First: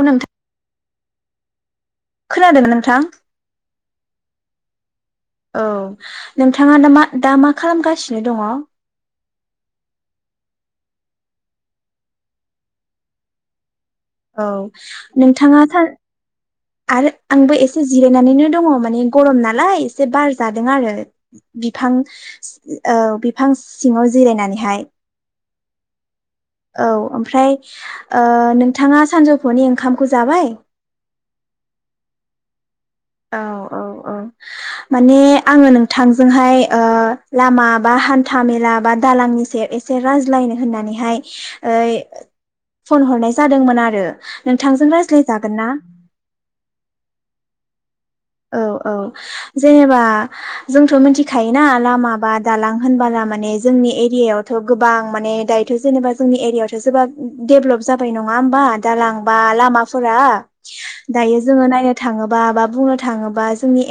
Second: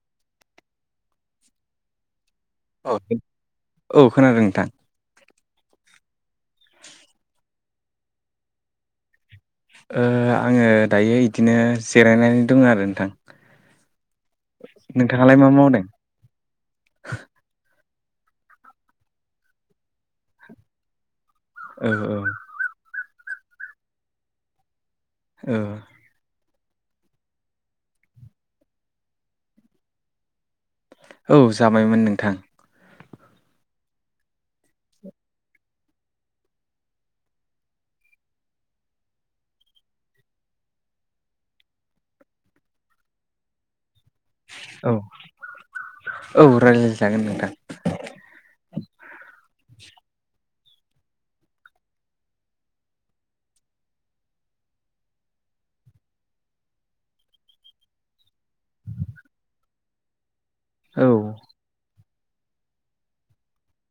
उ [unintelligible] खोनादों औ नोंथां औ खोनादों नोंथां औ नोंथाङा ना मा दा मा खालामगासिनो दङ ओ आङो दायो बिदिनो जिरायनानै दङ आरो नोंथां। औ नोंथाङालाय मा नोंथाङा मावदों थारै आरो आंबो ए [unintelligible] औ बिफां औ बिफां सिङाव जिरायनानैहाय। ओ औ ओमफ्राय ओ नोंथाङा सानजौफुनि ओंखामखौ जाबाय। औ जाबायमोन नोंथां औ औ औ माने नोंथांजों औ रायज्लाय जागोन ना? औ रायज्लायजागोन नोंथां औ औ जेनेबा जोंथ' मिथिखायोना लामा बा दालां होनबोला माने जोंनि एरियायावथ' गोबां माने दायोथ' जेनेबा जोंनि एरिया आवथ' जोबोद डेभेलप जाबाय नङा होमबा दालां बा लामाफोरा। औ दायो जोङो नायनो। थाङोबा बा बुंनो थाङोबा जोंनि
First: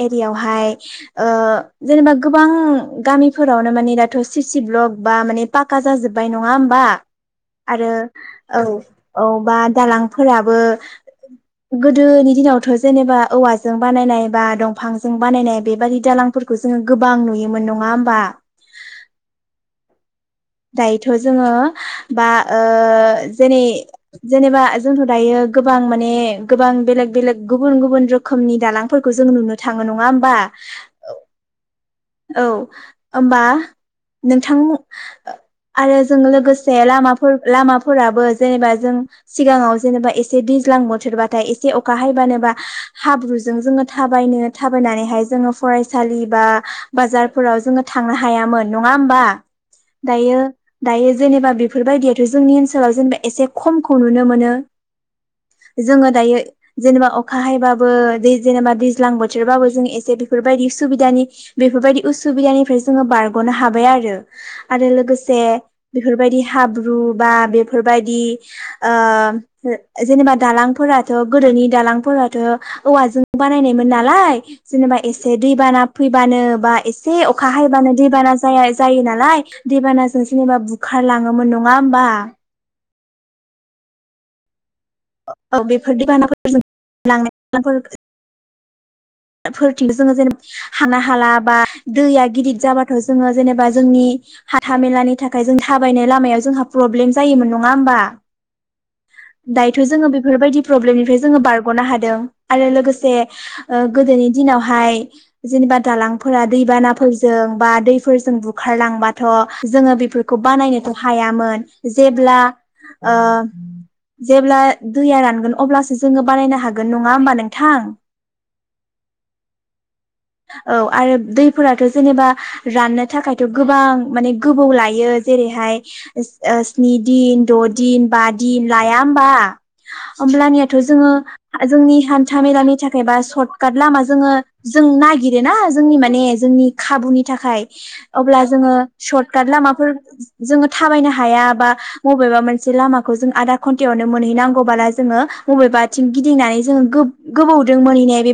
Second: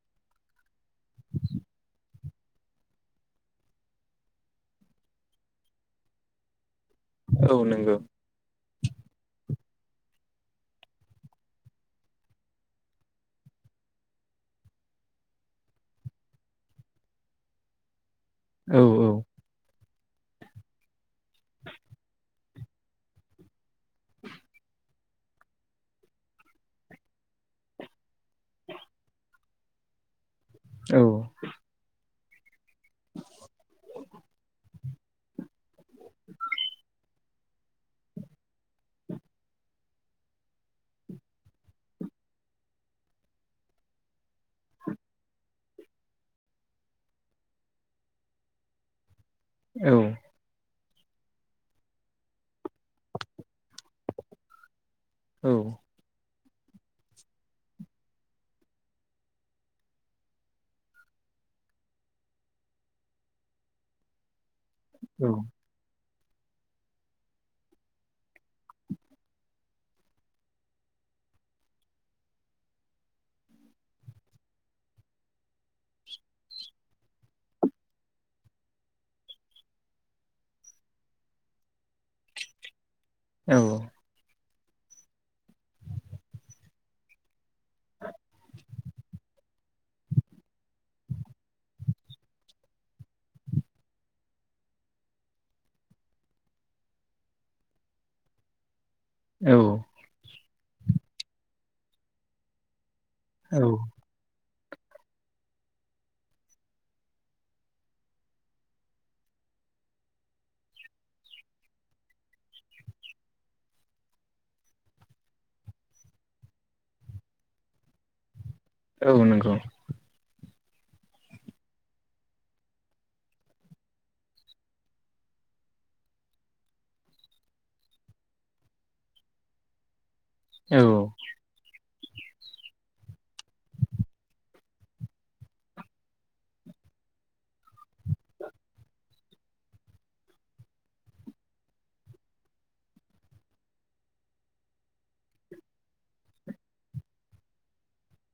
औ आरो नंगौ औ औबा दालांफोराबो गोदोनि दिनावथ' जेनेबा औवा जों बानायनाय बा दंफांजों बानायनाय बेबादि दालांफोरखौ जोङो गोबां नुयोमोन नङा होमबा। औ औ दायो थ' जोङो बा ओ जेनै जेनेबा जोंथ दायो गोबां माने गोबां बेलेग बेलेग गुबुन गुबुन रोखोमनि दालांफोरखौ जों नुनो थाङो नङा होमबा। औ औ होबा नोंथां। आरो जों लोगोसे लामा लामाफोराबो जेनेबा जों सिगाङाव जेनेबा एसे दैज्लां बोथोरबाथाय एसे अखा हैबानोबा हाब्रुजों जोङो। थाबायनो थाबायनानैहाय जोङो फरायसालि बा बाजारफोराव जोङो थांनो हायामोन नङा होमबा। औ दायो। दायो जेनेबा बेफोरबायदियाथ' जोंनि ओनसोलाव जेनेबा एसे खमखौ नुनो मोनो। औ जोङो दायो। जेनेबा अखा हायबाबो दै जेनेबा दैज्लां बोथोरबाबो जों एसे बेफोरबायदि सुबिदानि बेफोरबायदि उसुबिदानिफ्राय जोङो बारग'नो हाबाय आरो आरो औ लोगोसे बेफोरबायदि हाब्रु बा बेफोरबायदि जेनेबा दालांफोराथ' गोदोनि दालांफोराथ' औवाजों बानायनायमोन नालाय जेनेबा एसे दै बाना फै बानो बा एसे अखा हायबानो दैबाना जाया जायो। औ। [inaudible] फोरथिं जोङो जेनेबा हाना हाला बा दैया गिदिर जाबाथ' जोङो जेनेबा जोंनि हाथा मेलानि थाखाय जों थाबायनाय लामायाव जोंहा प्रब्लेम जायोमोन नङा होमबा। औ दायोथ' जोङो बेफोरबायदि। प्रब्लेमनिफ्राय जोङो बारग'नो हादों आरो लोगोसे। औ जे। ओ गोदोनि दिनाव। हाय जेनेबा दालांफोरा दैबानाफोरजों बा दैफोरजों बुखारलांबाथ' जोङो बेफोरखौ बानायनोथ' हायामोन जेब्ला ओ। [inaudible] औ आरो दैफोराथ' जेनेबा राननो थाखायथ' गोबां माने गोबौ लायो जेरैहाय स्नि दिन द' दिन बा दिन लाया होमबा। हब्लानियाथ' औ जोङो जोंनि। हान्था मेला। सथखाथ लामाजों।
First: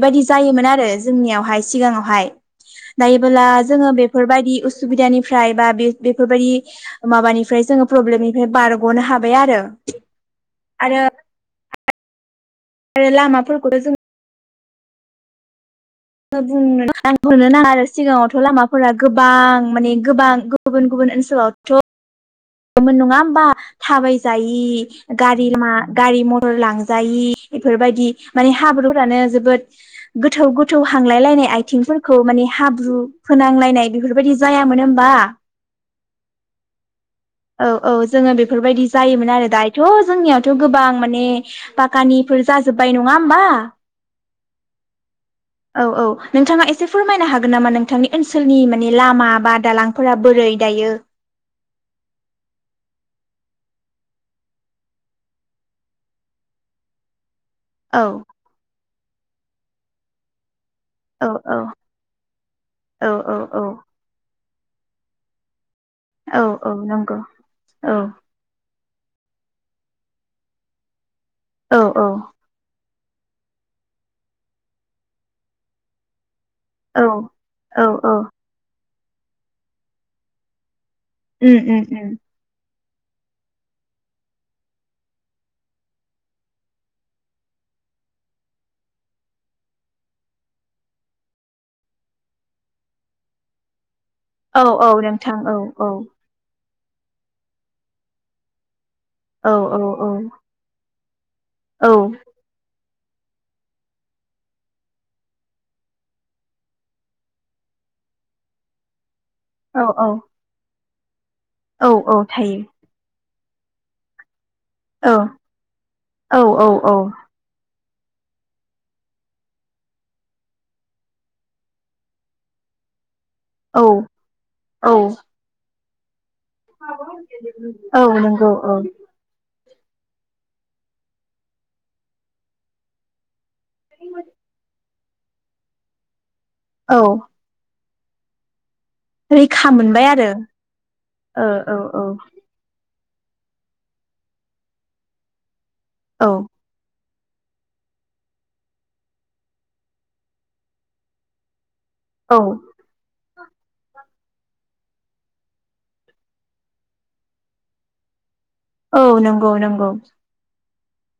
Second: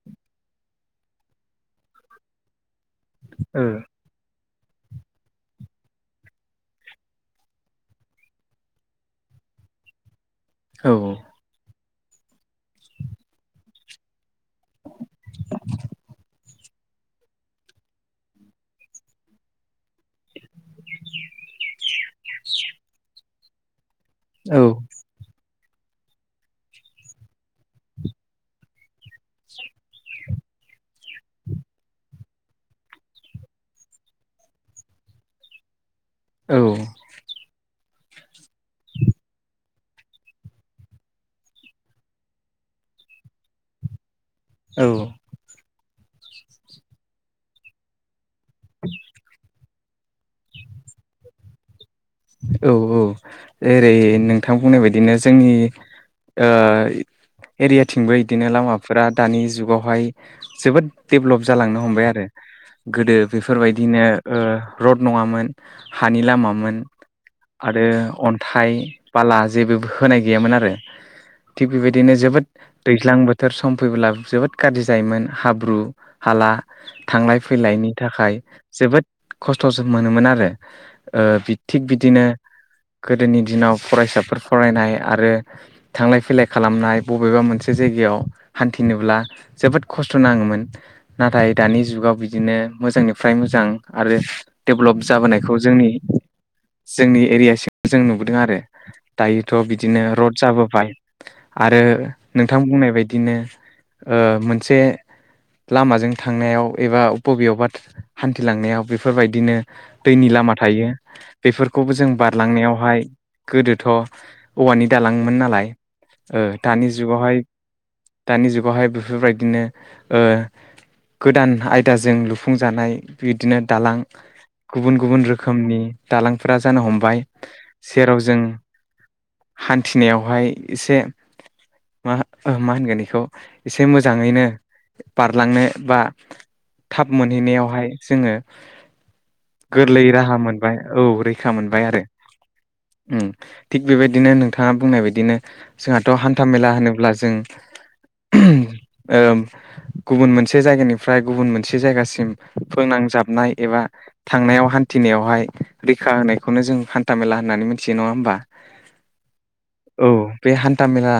बायाददि जायोमोन आरो जोंनियावहाय सिगाङावहाय। थायोबोला औ जोङो बेफोरबायदि। उसुबिदानिफ्राय बा बे बेफोरबायदि। औ औ। आरो लामाफोरखौ जों। [inaudible] नो नाङा आरो सिगाङावथ' लामाफोरा गोबां माने गोबां। गुबुन गुबुननसोलाव थ थाबाय औ जायि गारि मा। गारि मथर लांजायि बेफोरबायदि माने हाब्रुफ्रानो जोबोद गोथौ गोथौ हांलाय लायनाय आथिंफोरखौ माने हाब्रु फोनांलायनाय बेफोरबायदि जायामोन होमबा। औ। औ औ जोङो बेफोरबायदि जायोमोन आरो दायोथ' जोंनियावथ' गोबां माने पाखानिफोर औ। औ औ नोंथाङा एसे फोरमायनो हागोन नामा नोंथांनि ओनसोलनि माने लामा बा दालां। फोरा बोरै दायो। औ औ जेरै। औ एरियाथिंबो बिदिनो लामाफोरा दानि जुगाव। हाय। जोबोद औ डेभलप औ जालांनो हमबाय आरो औ गोदो औ औ बेफोरबायदिनो ओ। रड नङामोन। हानि औ औ लामामोन। नंगौ आरो औ अन्थाइ। बाला जेबो होनाय गैयामोन आरो। थिग औ औ बेबायदिनो जोबोद दैज्लां बोथोर सम फैब्ला जोबोद गाज्रि जायोमोन हाब्रु हाला औ थांलाय औ फैलायनि औ थाखाय जोबोद खस्थ'जों मोनोमोन आरो ओ उम बिद उम उम बिदिनो गोदोनि दिनाव फरायसाफोर फरायनाय आरो थांलाय फैलाय खालामनाय बबेबा मोनसे जायगायाव हान्थिनोब्ला जोबोद खस्थ' नाङोमोन नाथाय दानि जुगाव बिदिनो मोजांनिफ्राय मोजां आरो औ औ डेभ्लप नोंथां जाबोनायखौ औ जोंनि जोंनि एरिया सिम जों नुबोदों आरो औ दायोथ' औ बिदिनो औ रड जाबोबाय आरो औ नोंथां बुंनाय बायद दिनो ओ मोनसे लामाजों थांनायाव एबा बबेयावबा हान्थिलांनायाव बेफ फोरबायदिनो औ दैनि लामा थायो औ बेफोरखौबो जों औ थायो बारलांनायावहाय गोदोथ' औवानि दालांमोन नालाय ओ औ औ दानि जुगावहाय दानि जुगावहाय बेफोरबायदिनो ओ गोदान आयदाजों लुफुंजानाय बिदिनो औ दालां औ गुबुन गुबुन रोखोमनि दालांफोरा जानो हमबाय औ सेराव जों नंगौ औ हान्थिनायावहाय एसे मा मा होनगोन बेखौ एसे मोजाङैनो बारलांनो बा थाब औ मोनहैनायावहाय जोङो रैखा गोरलै मोनबाय आरो राहा मोनबाय ओ औ-औ ओम थिग बेबायदिनो नोंथाङा बुंनाय बायदिनो जोंहाथ' औ हान्था मेला होनोब्ला जों ओम गुबन मोनसे जायगानिफ्राय गुबन मोनसे जायगासिम औ फोनांजाबनाय एबा थांनायाव हान्थिनायावहाय रैखा होनायखौनो जों हान्था मेला होननानै मिथियो नङा होमबा औ नंगौ नंगौ। दा बेहा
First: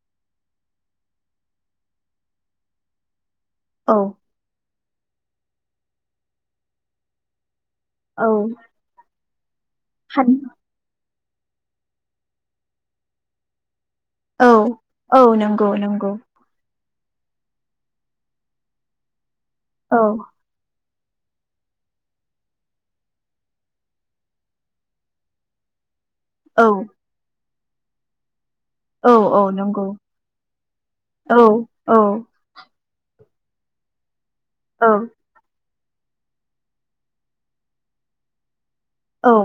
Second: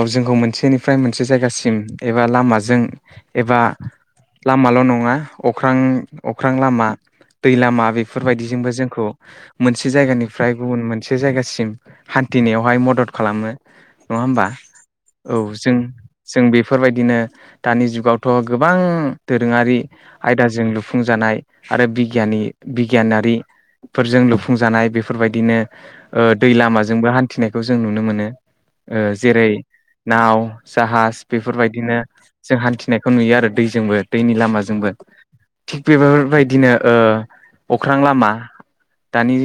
ओ जोंखौ मोनसेनिफ्राय मोनसे जायगासिम एबा लामाजों एबा औ लामाल' न नङा अख्रां औ बेफोरबायदिजोंबो जोंखौ मोनसे हान जायगानिफ्राय गुबुन मोनसे जायगासिम हान्थिनायावहाय मदद खालामो। नङा होमबा औ औ नंगौ जों नंगौ जों बेफोरबायदि बिदिनो दानि जुगावथ' गोबां दोरोङारि औ आयदाजों लु फुंजानाय आरो बिगियानि बिगियानारिफोरजों लुफुंजानाय बेफोरबायदिनो ओ दै औ लामाजोंबो हान्थिनाय बेखौ जों नुनो मोनो। ओ औ औ जेरै नंगौ नाव जाहाज औ बेफोरबायदिनो औ जों हान्थिनाय बेखौ नुयो आरो दैजोंबो। दैनि लामाजोंबो। औ थिग बेफोरफोरबायदिनो ओ अख्रां लामा औ दानि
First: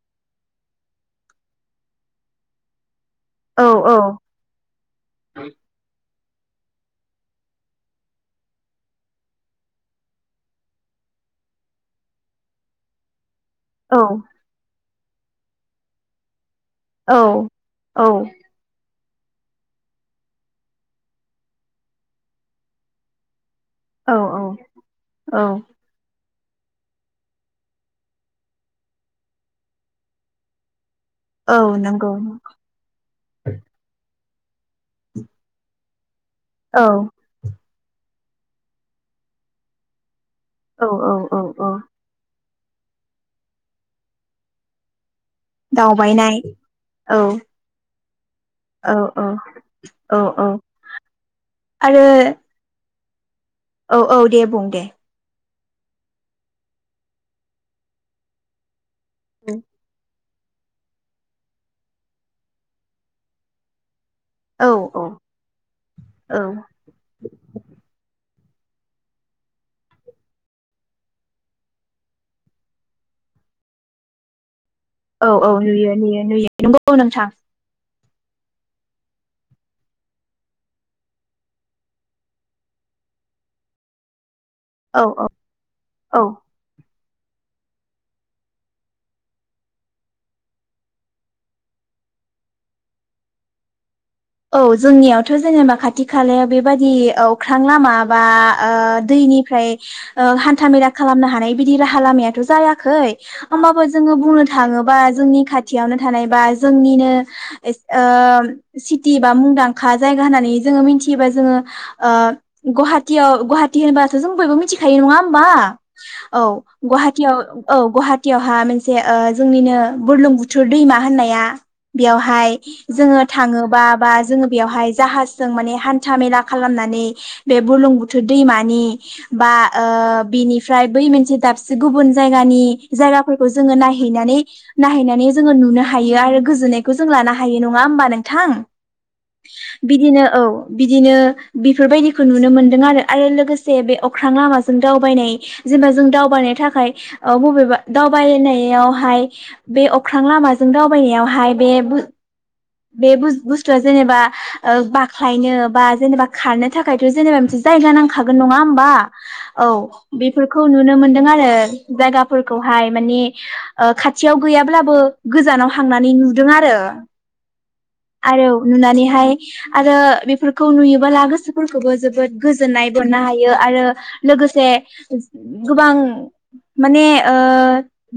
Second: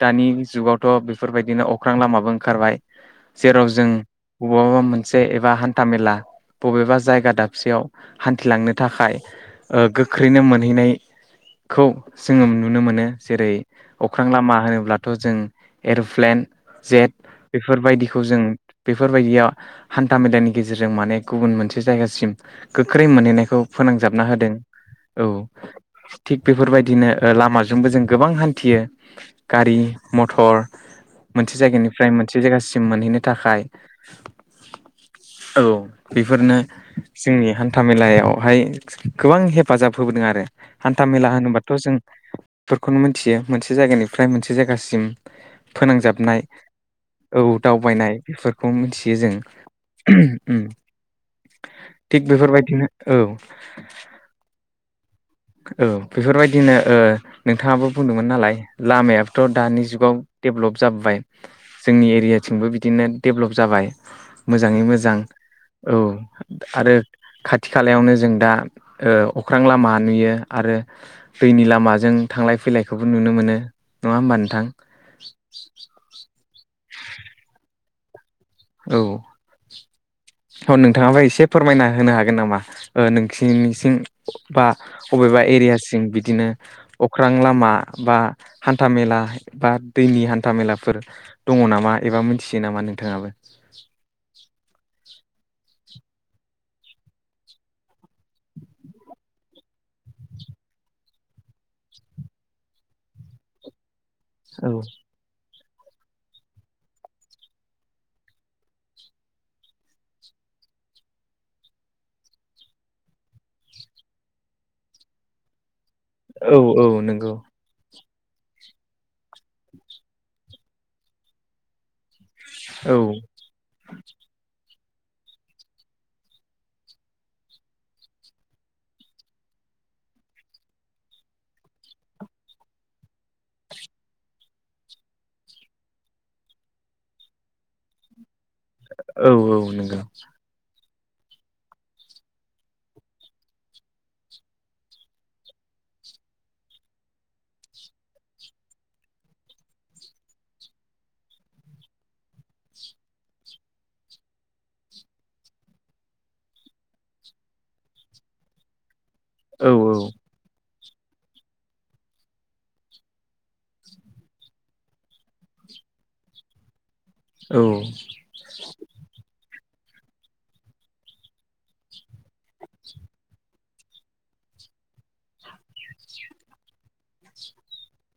दानि जुगावथ' बेफोरबायदिनो अख्रां लामाबो ओंखारबाय। जेराव औ जों औ बबावबा मोनसे एबा हान्था मेला बबेबा जायगा दाबसेयाव हान्थिलांनो थाखाय गोख्रैनो मोनहैनायखौ जोङो नुनो मोनो। जेरै अख्रां लामा होनोब्ला थ' जों एर'प्लेन जेट औ बेफोरबायदिखौ जों बेफोरबायदियाव हान्था मेलानि गेजेरजों माने गुबुन मोनसे जायगासिम गोख्रै मोनहैनायखौ औ फोनांजाबना होदों। औ थिग बेफोरबाय बिदिनो लामाजोंबो जों गोबां हान्थियो गारि मथर मोनसे औ जायगानिफ्राय नंगौ मोनसे जायगासिम मोनहैनो थाखाय औ। बेफोरनो औ जोंनि हान हान्थामेलायावहाय गोबां हेफाजाब होबोदों आरो औ हान्थामेला औ औ होनोबाथ बेफोरखौनो मोनथियो मोनसे जायगानिफ्राय मोनसे जायगासिम दावबायनाय फोनांजाबनाय औ दावबायनाय बेफोरखौ औ मिथियो जों औ औ आरो थिग बेफोरबायदिनो औ। औ, औ दे बुं दे। औ बेफोरबायदिनो ओ नोंथाङाबो बुंदोंमोन नालाय। लामायाबोथ' दानि जुगाव डेभ्लप जाबोबाय जोंनि एरियाथिंबो बिदिनो डेभ्लप जाबाय। औ मोजाङै औ मोजां औ औ आरो खाथि खालायावनो जों दा ओ अख्रां लामा नुयो। आरो दैनि लामाजों थांलाय फैलायखौबो नुनो मोनो नङा होमबा नोंथां? औ, औ नुयो नुयो नुयो नंगौ। नंगौ नोंथां औ औ थ' नोंथाङाबा इसे फोरमायना होनो हागोन नामा नोंसिनिसिं? बा औ अबेबा एरियासिम औ बिदिनो अख्रां लामा बा हान्थामेला बा दैनि हान्थामेलाफोर दङ नामा एबा मिथियो नामा नोंथाङाबो? [inaudible] औ जोंनियाव थ जेनोबा खाथि खालाया बेबादि अख्रां लामा बा ओ दैनिफ्राय हान्था मेला खालामनो हानाय बादि राहालामायाथ' खालामनो हानाय जायाखै ओमबाबो जोङो बुंनो औ थाङोबा जोंनि खाथ थियावनो थानाय बा जोंनिनो ओ सिट टिओनबा मुंदांखा जायगा होननानै जोङो मिथियोबा जोङो ओ गुवाहाटियाव गुवाहाटि होनबाथो जों बयबो मिथिखायो नङा होमबा। औ गुवाहाटियाव औ गुवाहाट टियावहा मोनसे जोंनिनो बोरलुंबुथुर दैमा होननाया बेवहाय औ जोङो थाङोबा आ जोंङो बे बेयावहाय जाहाजजों माने हान्था मेला खालामनानै बे बुर्लुंबुथुर दैमानि बा ओ बेनिफ्राय बै मोनसे दाबसे गुबुन जायगानि जायगाफोरखौ जोङो नायहैनानै नायहैनानै जोङो नुनो हायो आरो गोजोननायखौ जों लानो हायो नङा होमबा नोंथां। औ औ नोंगौ। बिदिनो औ बिदिनो बेफोरबायदिखौ नुनो मोनदों आरो आरो लोगोसे बे अख्रां लामाजों दावबायनाय जेनेबा जों दावबायनो थाखाय ओ बबेबा दावबायनायावहाय बे अख्रां लामाजों दावबायनायावहाय बे बो बे बु स्थुआ जेनेबा ओ बाख्लायनो बा जेनेबा खारनो थाखायथ' जेनेबा मोनसे जायगा नांखागोन नङा होमबा? औ बेफोरखौ नुनो मोनदों आरो जायगाफोरखौहाय मानि ओ खाथियाव गैयाब्लाबो गोजानाव हांनानै नुदों आरो। औ आरो नुनानैहाय आरो बेफोरखौ नुयोबोला गोसोफोरखौबो जोबोद गोजोननाय मोननो हायो आरो लोगोसे गोबां माने ओ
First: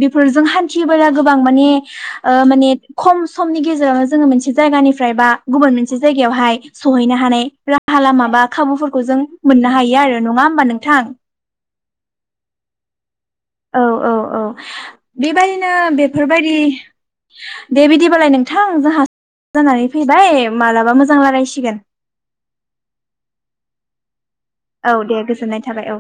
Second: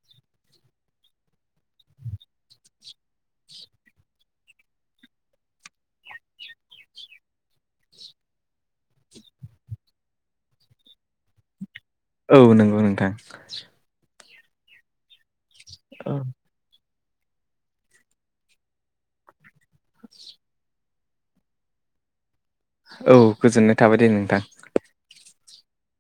बेफोरजों हान्थियोबोला गोबां माने ओ माने खम समनि गेजेरावनो जोङो मोनसे जायगानिफ्राय बा गुबुन मोनसे जायगायावहाय सहैनो हानाय राहा लामा बा खाबुफोरखौ जों मोननो हायो आरो नङा होमबा नोंथां। औ नंगौ नोंथां। औ औ। औ बेबायदिनो। नो बेफोरबायदि। दे बिदिबालाय नोंथां जोंहा जानानै फैबाय मालाबा मोजां रायलायसिगोन। औ गोजोननाय थाबाय दे नोंथां। औ दे गोजोननाय थाबाय औ।